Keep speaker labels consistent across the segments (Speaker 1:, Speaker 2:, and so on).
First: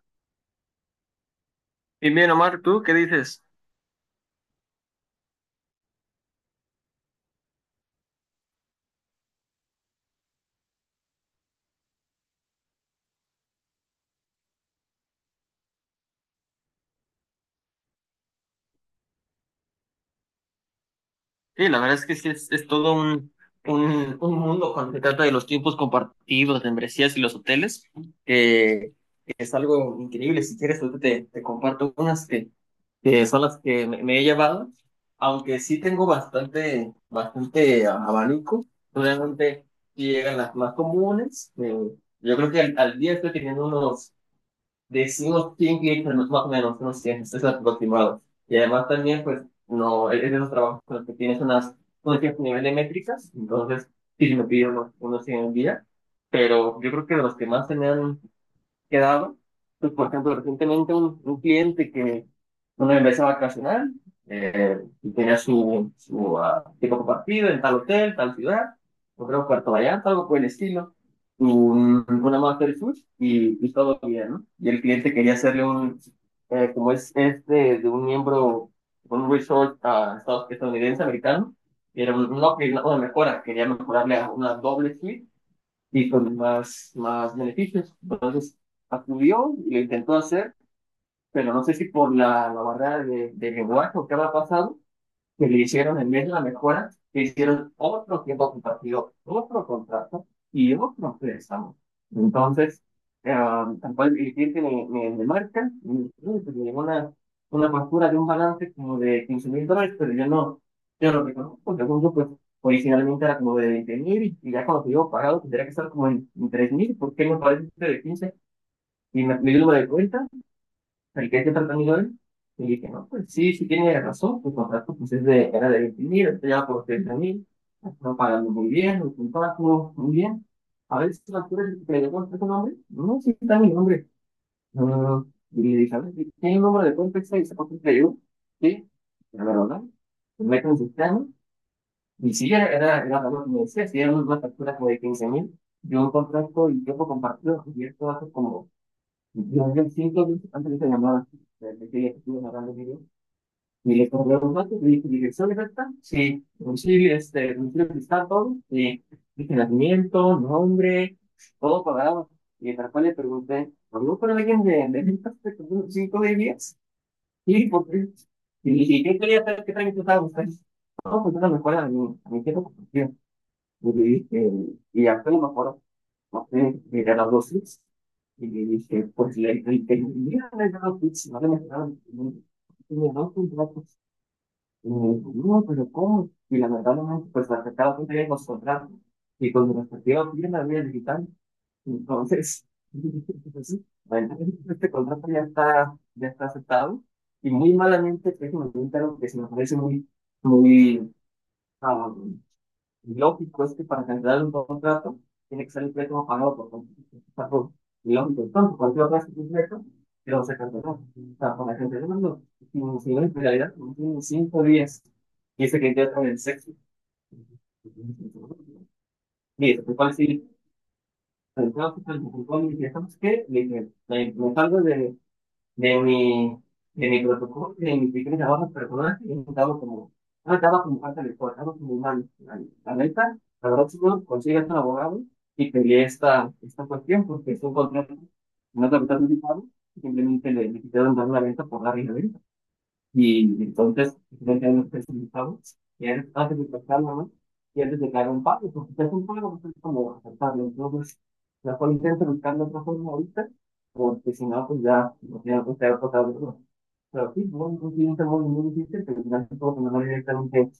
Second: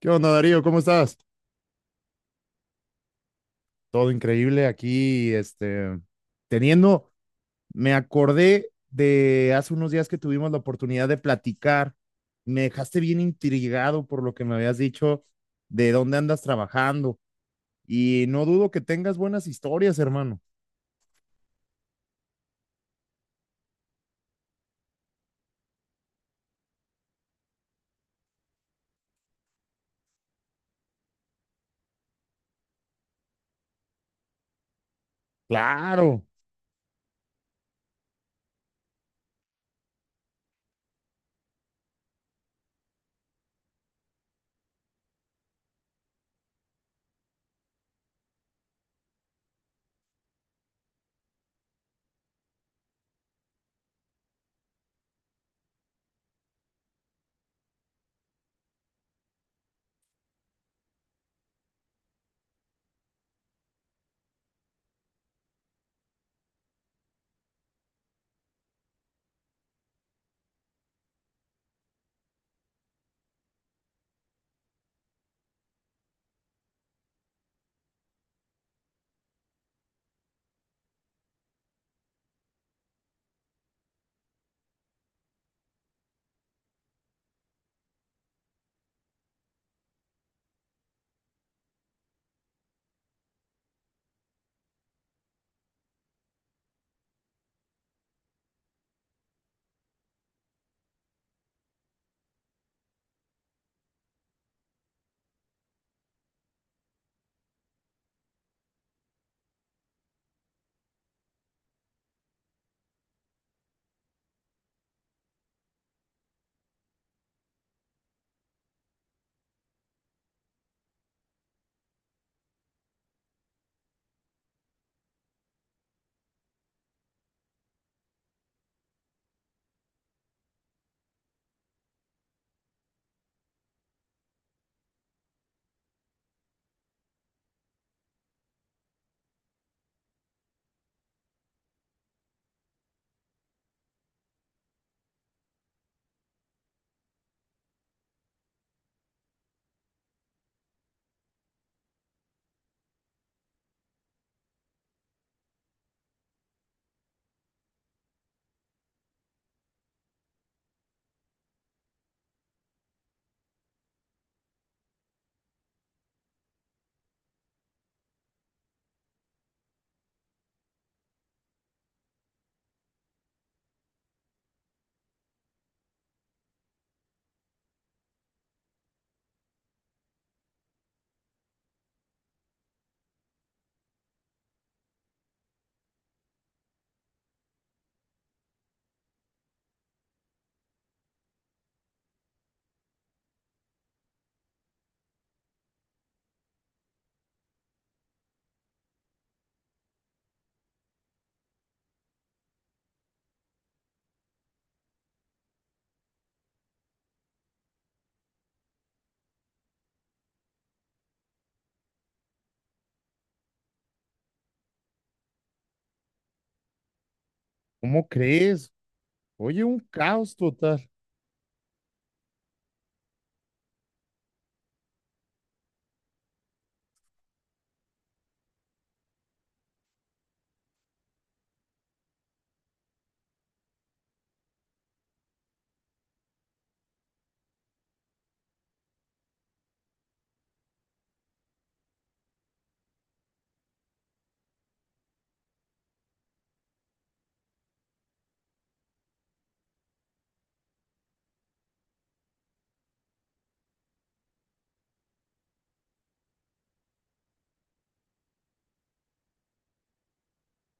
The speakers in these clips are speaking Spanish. Speaker 1: ¿Qué onda, Darío? ¿Cómo estás?
Speaker 2: Y bien, Omar, ¿tú qué dices?
Speaker 1: Todo increíble aquí, teniendo, me acordé de hace unos días que tuvimos la oportunidad de platicar. Me dejaste bien intrigado por lo que me habías dicho de dónde andas trabajando y no dudo que tengas buenas historias, hermano.
Speaker 2: Sí, la verdad es que sí, es todo un mundo cuando se trata de los tiempos compartidos, de membresías y los hoteles, que que es algo increíble. Si quieres, ahorita te comparto unas que son las que me he llevado, aunque sí tengo
Speaker 1: Claro,
Speaker 2: bastante, bastante abanico, realmente sí llegan las más comunes. Yo creo que al día estoy teniendo unos decimos quién grita más o menos, unos 100, es aproximado. Y además también, pues, no, es de esos trabajos con los que tienes unas, un cierto nivel de métricas, entonces sí, si me pido unos 100 al día, pero yo creo que de los que más tenían quedado. Pues, por ejemplo, recientemente un cliente que una empresa vacacional, y tenía su tipo compartido en tal hotel, tal ciudad, yo creo Puerto Vallarta, algo por el estilo, una master suite y todo bien, ¿no? Y el cliente quería hacerle un, como es este, de un miembro, un resort, estadounidense, americano, y era no, una mejora, quería mejorarle a una doble suite y con más, más beneficios. Entonces, acudió, y lo intentó hacer, pero no sé si por la barrera de lenguaje o qué había pasado, que le hicieron en vez de la mejora, le hicieron otro tiempo compartido, otro contrato y otro préstamo. Entonces, eh, tampoco el cliente me marca, me dice que llegó una factura de un balance como de 15,000 dólares, pero yo no, yo no reconozco, según yo, pues originalmente era como de 20,000 y ya cuando te digo pagado tendría que estar como en, 3 mil, porque me parece de 15 y me dio el número de cuenta el que este tratamiento de él, y dije, no, pues sí, sí tiene razón, tu contrato pues es de, era de 20 mil, está ya por 30,000, está pagando muy bien, los contratos, muy bien. A ver si la altura que le dio tu nombre, no, sí está mi nombre. No, no, no. Y le dije, a ver, ¿tiene el número de cuenta extra y sacó cuenta yo? Sí, pero la verdad, me meto en el sistema, y sí, era algo que me decía, si era una factura como de 15 mil, yo un contrato y tiempo compartido, y esto hace como yo hablé 5 minutos antes de esta llamada. Estuve narrando el video. Y le compré los datos, le dije dirección exacta, sí, domicilio, este, domicilio donde está todo, sí, dije nacimiento, nombre, todo pagado. Y tal cual le pregunté, ¿habló con alguien de ventas de como cinco de días? Y por qué. Y le dije, ¿qué quería saber qué trámite estaba buscando? No, pues era mejor a mi jefe, porque. Y le dije, y ya fue lo mejor. Entonces, miré las dosis y le dije, pues le dije, mira, le he no le he dado, no le contratos. Y me dijo, no, pero ¿cómo? Y la verdad, no, pues la afectaba con los contratos y con mi respectiva firma de digital. Entonces, pues, sí, bueno, este contrato ya está aceptado y muy malamente, que me un que se me parece muy, muy, ah, lógico es que para cancelar un contrato tiene que ser el préstamo pagado por contrato. Lógico, entonces cualquier otra institución, pero se canceló. O sea, para cancelar no. Sin en realidad, tiene 5 días. Y ese que ya en el sexo.
Speaker 1: ¿cómo crees? Oye, un
Speaker 2: Mire, te puedo
Speaker 1: caos
Speaker 2: decir,
Speaker 1: total.
Speaker 2: pero creo que el fiscal me contó y dije, ¿sabes qué? Le dije, me salgo de mi, de mi protocolo, de mi pequeño trabajo personal, y he intentado como, no estaba como falta de cosas, estaba como humano. La neta, la verdad, si no consigues un abogado y peleé esta cuestión porque es un contrato, no te lo anticipado, simplemente le quitaron dar la venta por la arriba. Y entonces ya nos presentamos, y antes de tocarlo, ¿no? Y antes de caer un pago, porque si es un pago, pues es como aceptarlo. Entonces, la cual intento buscando otra forma ahorita, porque si no, pues ya, no tiene que estar pasando. Pero sí, no, no tiene un termo muy difícil, pero casi todo se mandó directamente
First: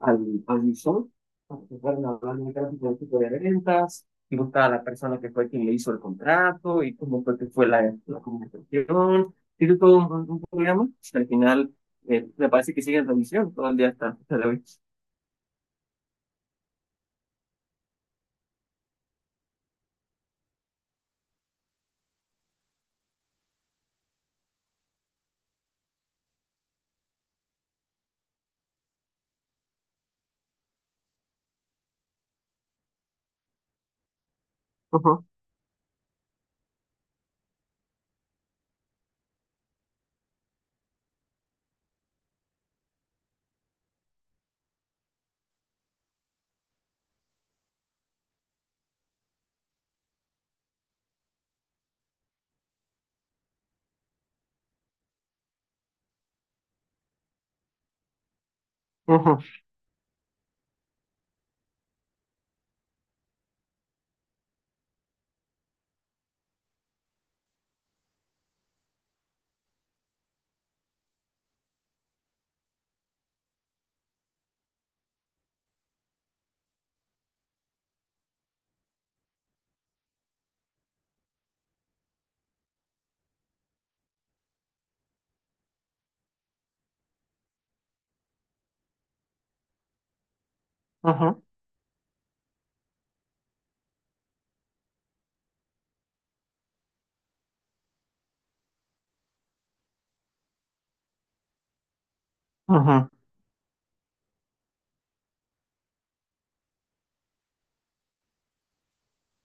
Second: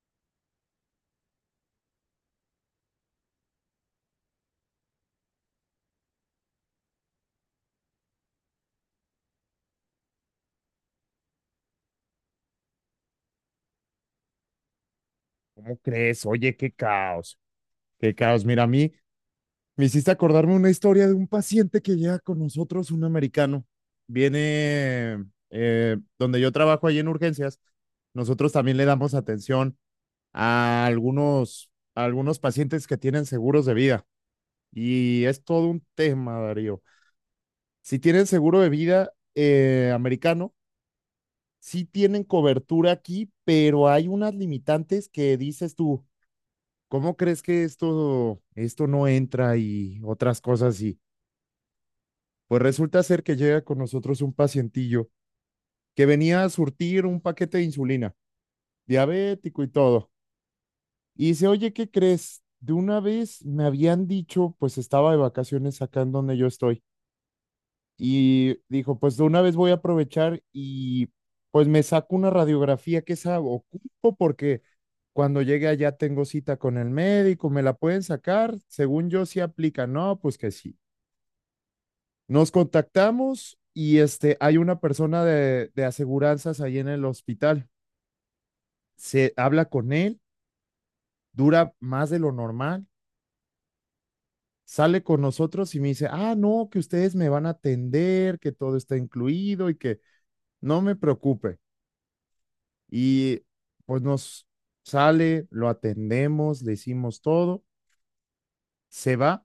Speaker 2: al visor. Empezaron a hablar directamente del tipo de ventas, buscar a la persona que fue quien le hizo el contrato y cómo fue que fue la comunicación. Tiene todo un programa. Al final, me parece que sigue en revisión todo el día hasta la vez.
Speaker 1: ¿Cómo crees? Oye, qué caos. Qué caos. Mira, a mí me hiciste acordarme una historia de un paciente que llega con nosotros, un americano. Viene donde yo trabajo ahí en urgencias. Nosotros también le damos atención a algunos pacientes que tienen seguros de vida.
Speaker 2: Ujú,
Speaker 1: Y es todo un tema, Darío. Si tienen seguro de vida americano, sí tienen cobertura aquí, pero hay unas limitantes que dices tú, ¿cómo crees que esto no entra y otras cosas? Y pues resulta ser que llega con nosotros un pacientillo que venía a surtir un paquete de insulina,
Speaker 2: ujú,
Speaker 1: diabético y todo. Y dice, oye, ¿qué crees? De una vez me habían dicho, pues estaba de vacaciones acá en donde yo estoy. Y dijo, pues de una vez voy a aprovechar y pues me saco una radiografía que esa ocupo porque cuando llegue allá tengo cita con el médico, me la pueden sacar, según yo sí aplica, no, pues que sí. Nos contactamos y hay una persona de aseguranzas ahí en el hospital. Se habla con él,
Speaker 2: ujú,
Speaker 1: dura más de lo normal, sale con nosotros y me dice, ah, no, que ustedes me van a atender, que todo está incluido y que no me preocupe.
Speaker 2: ujú,
Speaker 1: Y pues nos sale, lo atendemos, le hicimos todo, se va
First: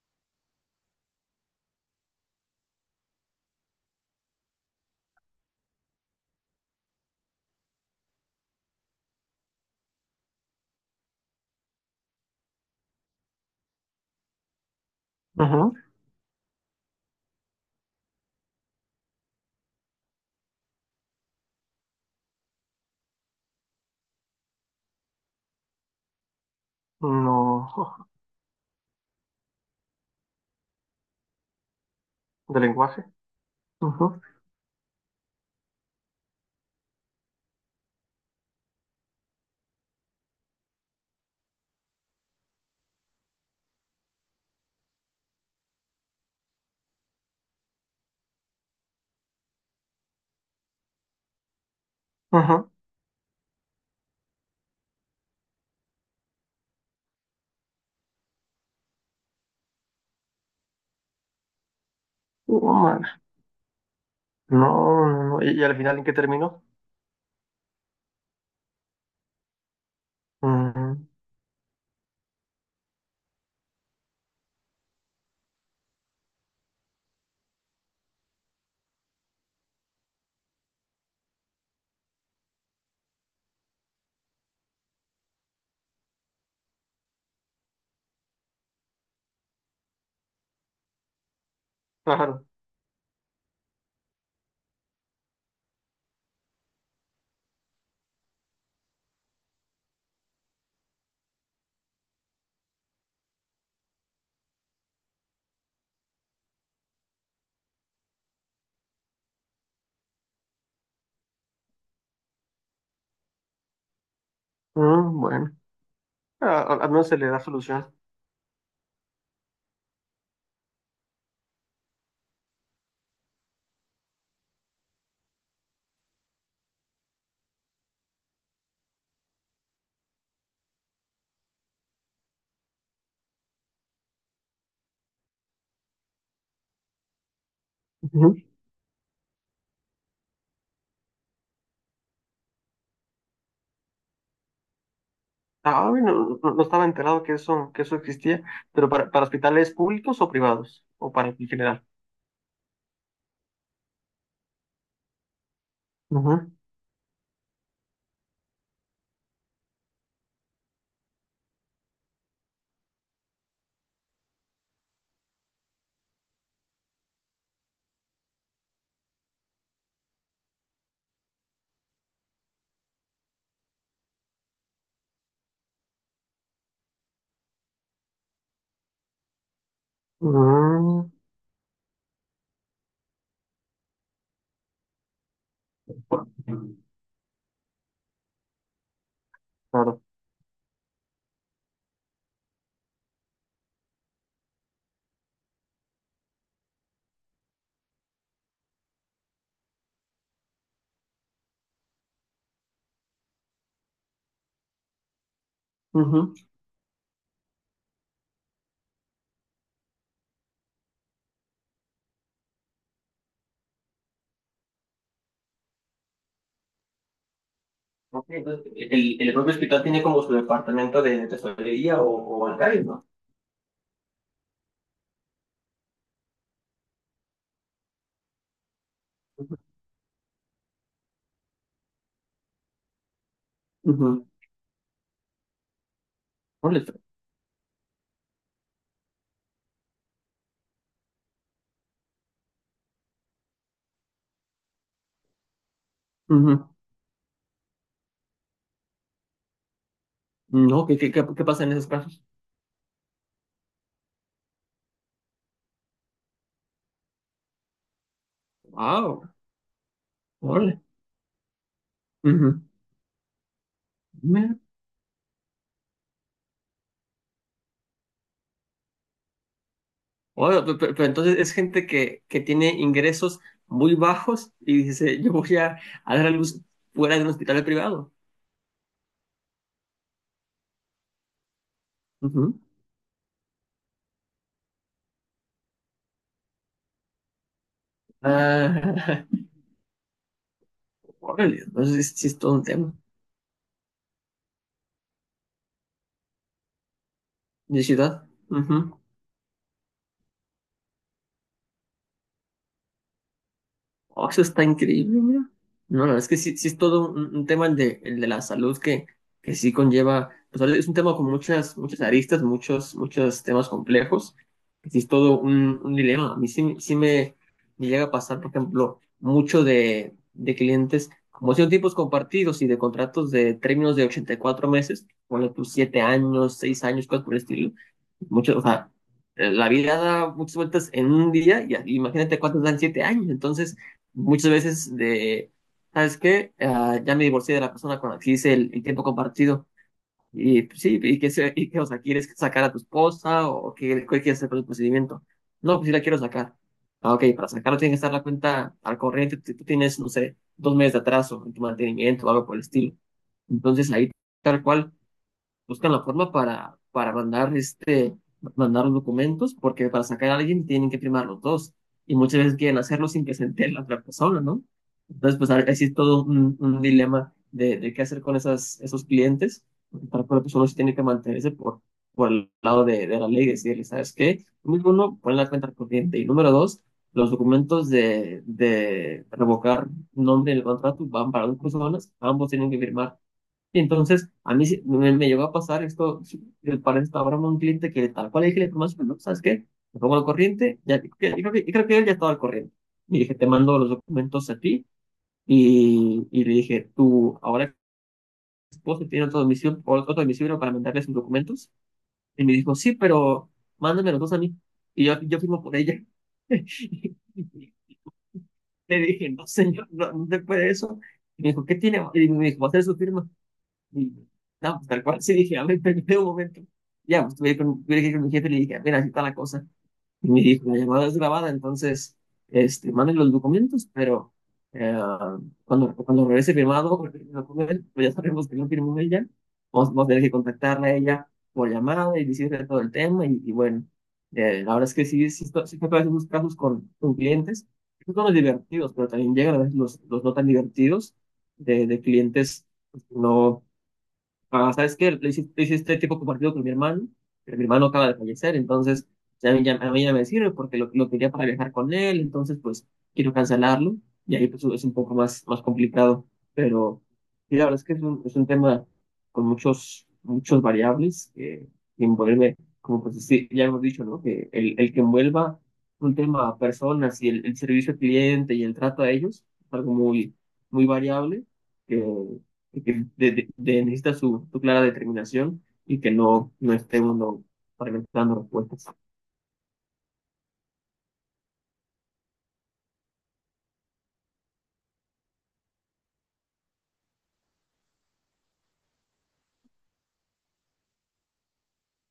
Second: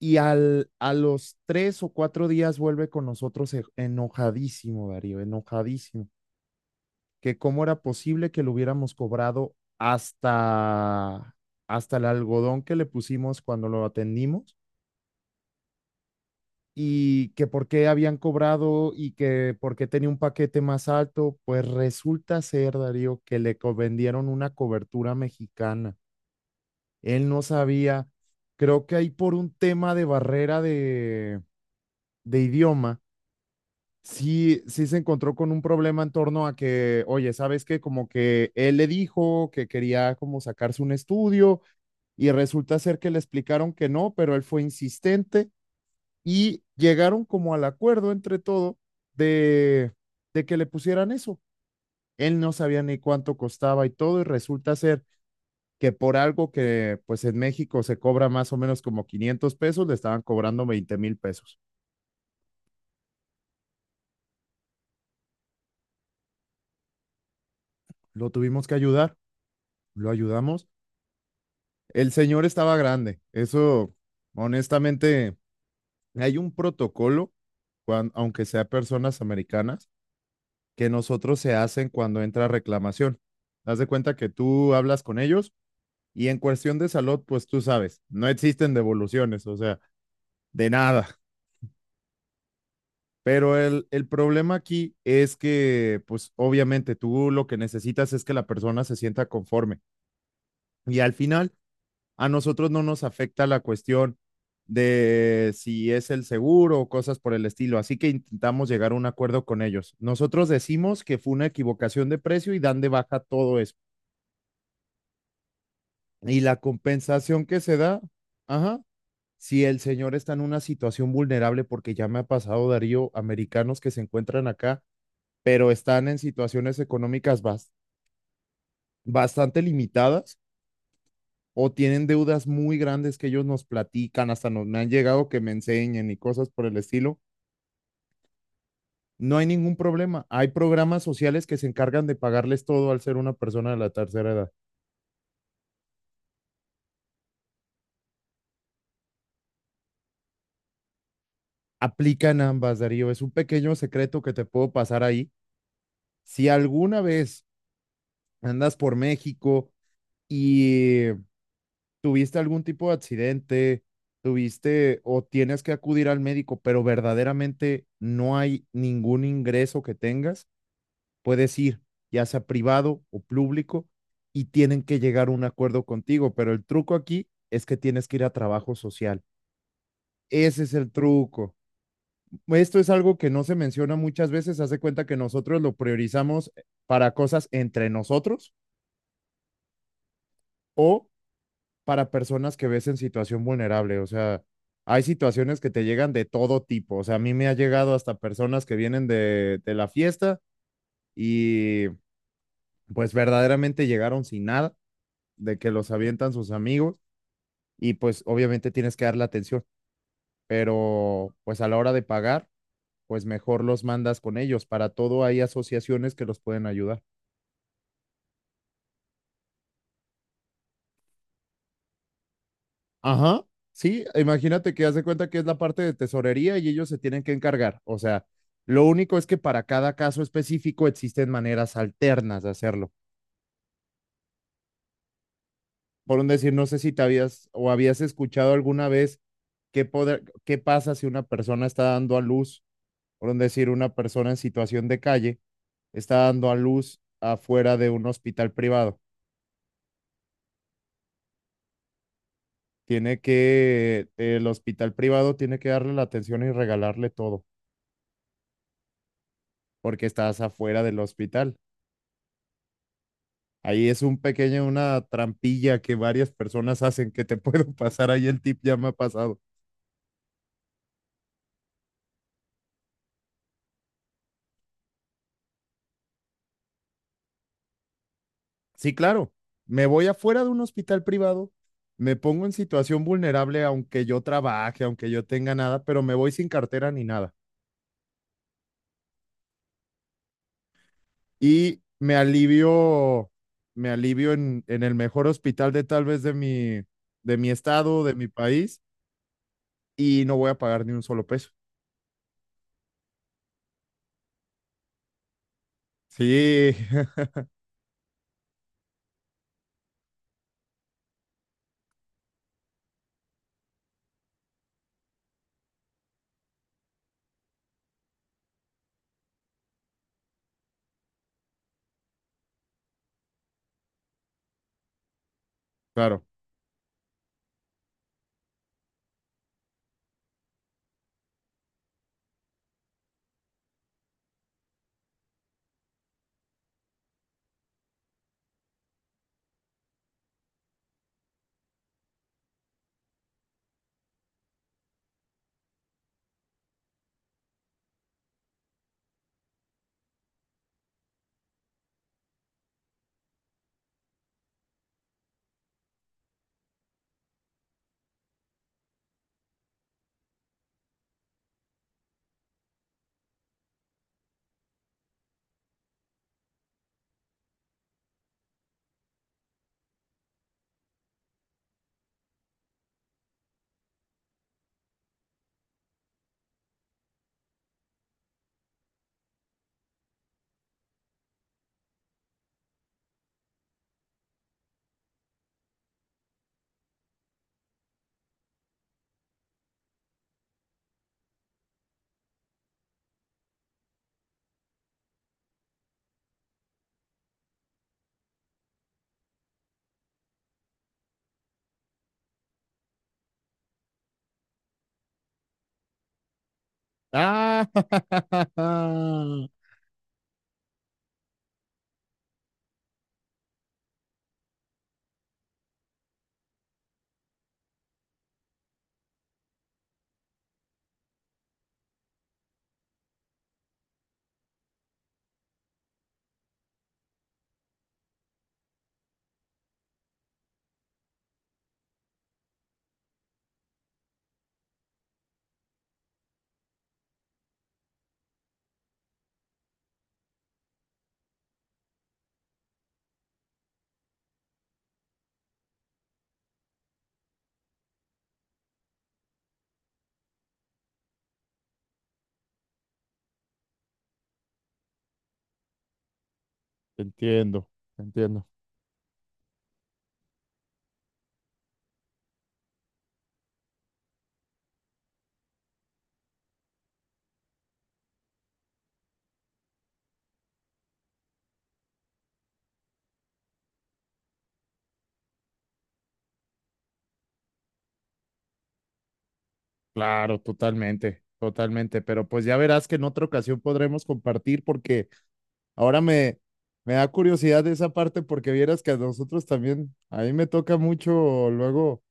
Speaker 1: y a los tres o cuatro días vuelve con nosotros enojadísimo, Darío, enojadísimo. Que cómo era posible que lo hubiéramos cobrado hasta, hasta el algodón que le pusimos cuando lo atendimos
Speaker 2: ujú.
Speaker 1: y que por qué habían cobrado y que por qué tenía un paquete más alto, pues resulta ser, Darío, que le vendieron una cobertura mexicana. Él no
Speaker 2: No,
Speaker 1: sabía, creo que ahí por un tema de barrera de
Speaker 2: de
Speaker 1: idioma,
Speaker 2: lenguaje. Ujú,
Speaker 1: sí, sí se encontró con un problema en torno a que, oye, ¿sabes qué? Como que él le dijo que quería como sacarse un estudio y resulta ser que le explicaron que no, pero él fue insistente y llegaron como al acuerdo entre todo de, de que le pusieran eso. Él no
Speaker 2: ujú.
Speaker 1: sabía ni cuánto costaba y todo y resulta ser que por algo que pues en México se cobra más o menos como 500 pesos, le estaban cobrando 20 mil pesos.
Speaker 2: Oh, man. No, no, no. ¿Y al final en qué terminó?
Speaker 1: Lo tuvimos que ayudar, lo ayudamos.
Speaker 2: Ujú.
Speaker 1: El señor estaba grande. Eso, honestamente, hay un protocolo, aunque sea personas americanas, que nosotros se hacen cuando entra reclamación. Haz de cuenta que tú hablas con ellos y en cuestión de salud, pues tú sabes, no existen devoluciones, o sea, de nada.
Speaker 2: Claro.
Speaker 1: Pero el problema aquí es que, pues obviamente tú lo que necesitas es que la persona se sienta conforme. Y al final, a nosotros no nos afecta la cuestión de si es el seguro o cosas por el estilo. Así que intentamos llegar a un acuerdo con ellos. Nosotros decimos que fue una equivocación de precio y dan de baja todo eso.
Speaker 2: Ah, bueno,
Speaker 1: Y la
Speaker 2: al menos se le da
Speaker 1: compensación que se
Speaker 2: solución.
Speaker 1: da, ajá, si el señor está en una situación vulnerable, porque ya me ha pasado, Darío, americanos que se encuentran acá, pero están en situaciones económicas bastante limitadas o tienen deudas muy grandes que ellos nos platican, hasta me han llegado que me enseñen y cosas por el estilo.
Speaker 2: Ujú.
Speaker 1: No hay ningún problema. Hay programas sociales que se encargan de pagarles todo al ser una persona de la tercera edad.
Speaker 2: Ah, bueno, no, no estaba enterado que eso existía, pero para hospitales públicos o privados, o para en general.
Speaker 1: Aplican ambas, Darío. Es un pequeño secreto que te puedo pasar ahí. Si
Speaker 2: Ujú.
Speaker 1: alguna vez andas por México y tuviste algún tipo de accidente, tuviste o tienes que acudir al médico, pero verdaderamente no hay ningún ingreso que tengas, puedes ir, ya sea privado o público, y tienen que llegar a un acuerdo contigo, pero el truco aquí es que tienes que ir a trabajo social. Ese es el
Speaker 2: Mm,
Speaker 1: truco. Esto es algo que no se menciona muchas veces. Haz de cuenta que nosotros lo priorizamos para cosas entre nosotros
Speaker 2: claro.
Speaker 1: o para personas que ves en situación vulnerable. O sea, hay situaciones que te llegan de todo tipo. O sea, a mí me ha llegado hasta personas que vienen de la fiesta y pues verdaderamente llegaron sin nada de que los avientan
Speaker 2: Ujú.
Speaker 1: sus amigos y pues obviamente tienes que darle atención, pero pues a la hora de pagar, pues mejor los mandas con ellos. Para todo hay asociaciones que los pueden ayudar.
Speaker 2: Ok, entonces, el propio hospital tiene como su departamento de tesorería o bancario, ¿no?
Speaker 1: Ajá. Sí, imagínate que haz de cuenta que es la parte de tesorería y ellos se tienen que encargar. O sea, lo único es que para cada caso específico existen maneras alternas de hacerlo.
Speaker 2: Ujú.
Speaker 1: Por un decir, no sé
Speaker 2: Órale,
Speaker 1: si te habías o habías escuchado alguna vez qué, qué pasa si una persona está dando a luz, por un decir, una persona en situación de calle está dando a
Speaker 2: ujú.
Speaker 1: luz afuera de un hospital privado.
Speaker 2: No, qué pasa en esos casos?
Speaker 1: Tiene que, el hospital privado tiene que darle la atención y regalarle todo,
Speaker 2: Wow,
Speaker 1: porque estás
Speaker 2: órale.
Speaker 1: afuera del hospital.
Speaker 2: Ujú.
Speaker 1: Ahí es una trampilla que varias personas hacen que te puedo pasar. Ahí el tip ya me ha pasado.
Speaker 2: Bueno, pero, entonces es gente que tiene ingresos muy bajos y dice, yo voy a dar a luz fuera de un hospital privado.
Speaker 1: Sí, claro, me voy afuera de un hospital privado, me pongo en
Speaker 2: Ujú.
Speaker 1: situación vulnerable, aunque yo trabaje, aunque yo tenga nada, pero me voy sin cartera ni nada.
Speaker 2: Ah, órale,
Speaker 1: Y
Speaker 2: entonces sí es todo un tema
Speaker 1: me alivio en el mejor hospital de tal vez de mi
Speaker 2: de
Speaker 1: estado, de
Speaker 2: ciudad.
Speaker 1: mi país, y no voy a pagar ni un solo peso.
Speaker 2: Oh, eso está increíble, mira. No, la verdad es que sí, sí
Speaker 1: Sí,
Speaker 2: es todo un, un tema el de la salud que sí conlleva, pues ahora es un tema con muchas, muchas aristas, muchos, muchos temas complejos, que sí es todo un dilema. A mí sí, sí me llega a pasar, por ejemplo, mucho de clientes, como son tipos compartidos y de contratos de términos de 84 meses, ponle tus siete
Speaker 1: claro.
Speaker 2: años, 6 años, cosas por el estilo mucho, o sea, la vida da muchas vueltas en un día y imagínate cuántos dan 7 años. Entonces, muchas veces de, ¿sabes qué? Ah, ya me divorcié de la persona con la que hice el tiempo compartido. Y pues, sí, y que, y que, o sea, ¿quieres sacar a tu esposa o qué quieres hacer con el procedimiento? No, pues sí la quiero sacar. Ah, ok, para sacarlo tiene que estar la cuenta al corriente. Tú tienes, no sé, 2 meses de atraso en tu mantenimiento o algo por el estilo. Entonces, ahí tal cual buscan la forma para mandar, este, mandar los documentos, porque para sacar a alguien tienen que firmar los dos. Y muchas veces quieren hacerlo sin que se entere la otra persona, ¿no? Entonces, pues ahí sí es todo un dilema de qué hacer con esas, esos clientes, porque para cada persona sí tiene que mantenerse por el lado de la ley y decirle, ¿sabes qué? Número uno, pon la cuenta corriente. Y número dos, los documentos de revocar nombre en el contrato van para dos personas, ambos tienen que firmar. Y entonces, a mí me llegó a pasar esto, sí, para esta broma a un cliente que tal cual le dije la información, ¿no? ¿Sabes qué? Me pongo al corriente, ya, yo creo que él ya estaba al corriente. Y dije, te mando los documentos a ti. Y le dije, tu ahora esposo tiene otro domicilio, otro domicilio para mandarle sus documentos. Y me dijo, sí, pero mándame los dos a mí. Y yo firmo por ella.
Speaker 1: Ah,
Speaker 2: Le dije, no, señor, no, no se puede eso. Y me dijo, ¿qué tiene? Y me dijo, va a hacer su firma. Y, no, pues, tal cual, sí dije, a ver, permíteme un momento. Ya, pues tuve que ir con mi jefe y le dije, mira, así está la cosa. Y me dijo, la llamada es grabada, entonces, este, manden los documentos, pero eh, cuando regrese firmado el documento, pues ya sabemos que no firmó ella, vamos a tener que contactarla a ella por llamada y decirle todo el tema. Y bueno, la verdad es que sí, sí, que a esos casos con clientes, que son los divertidos, pero también llegan a veces los no tan divertidos de clientes, pues, que no. Ah, ¿sabes qué? Lo hice este tiempo compartido con mi hermano, pero mi hermano acaba de fallecer, entonces ya, a mí ya me sirve porque lo quería para viajar con él, entonces pues quiero cancelarlo y ahí pues es un poco más, más complicado, pero sí, la
Speaker 1: entiendo,
Speaker 2: verdad es que es un, es
Speaker 1: entiendo.
Speaker 2: un tema con muchos, muchos variables que envuelve, como pues sí, ya hemos dicho, ¿no? Que el que envuelva un tema a personas y el servicio al cliente y el trato a ellos es algo muy, muy variable y que necesita su clara determinación y que no, no esté uno fragmentando respuestas.
Speaker 1: Claro, totalmente, totalmente. Pero pues ya verás que en otra ocasión podremos compartir porque ahora me da curiosidad de esa parte porque vieras que a nosotros también, a mí me toca mucho luego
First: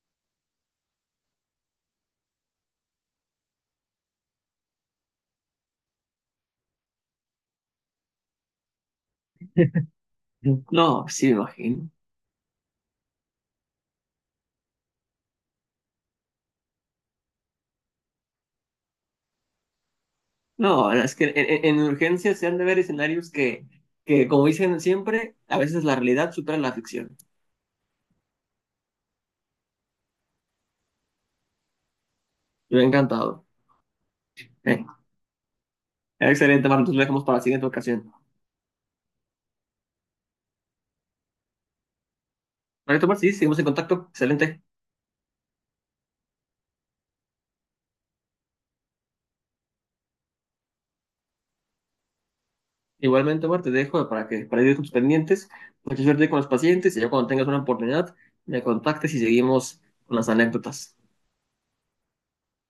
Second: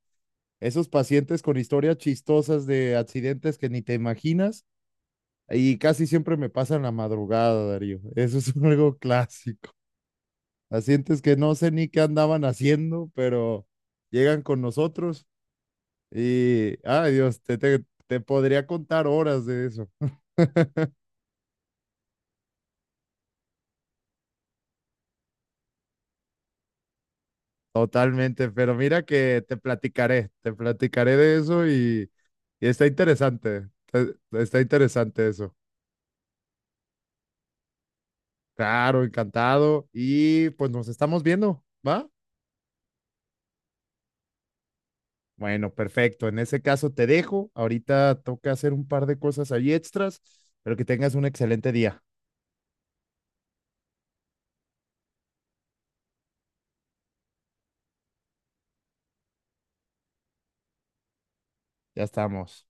Speaker 1: esos pacientes con historias chistosas de accidentes que ni te imaginas y casi siempre me pasan la madrugada, Darío. Eso es algo clásico.
Speaker 2: No,
Speaker 1: Pacientes
Speaker 2: sí me
Speaker 1: que no sé ni
Speaker 2: imagino.
Speaker 1: qué andaban haciendo, pero llegan con nosotros y, ay Dios, te podría contar horas de eso.
Speaker 2: No, es que en urgencias se han de ver escenarios que, como dicen siempre, a veces la realidad supera la ficción.
Speaker 1: Totalmente, pero mira que te platicaré de eso y
Speaker 2: Yo he encantado.
Speaker 1: está
Speaker 2: Eh,
Speaker 1: interesante eso.
Speaker 2: Excelente, Marta, entonces lo dejamos para la siguiente ocasión.
Speaker 1: Claro, encantado y pues nos estamos viendo, ¿va?
Speaker 2: Perfecto, Marta, sí, seguimos en contacto. Excelente.
Speaker 1: Bueno, perfecto. En ese caso te dejo. Ahorita toca hacer un par de cosas ahí extras, pero que tengas un excelente día.
Speaker 2: Igualmente, Marta, te dejo para ir con tus pendientes. Mucha suerte con los pacientes y ya cuando tengas una oportunidad, me contactes y seguimos con las anécdotas.
Speaker 1: Ya estamos.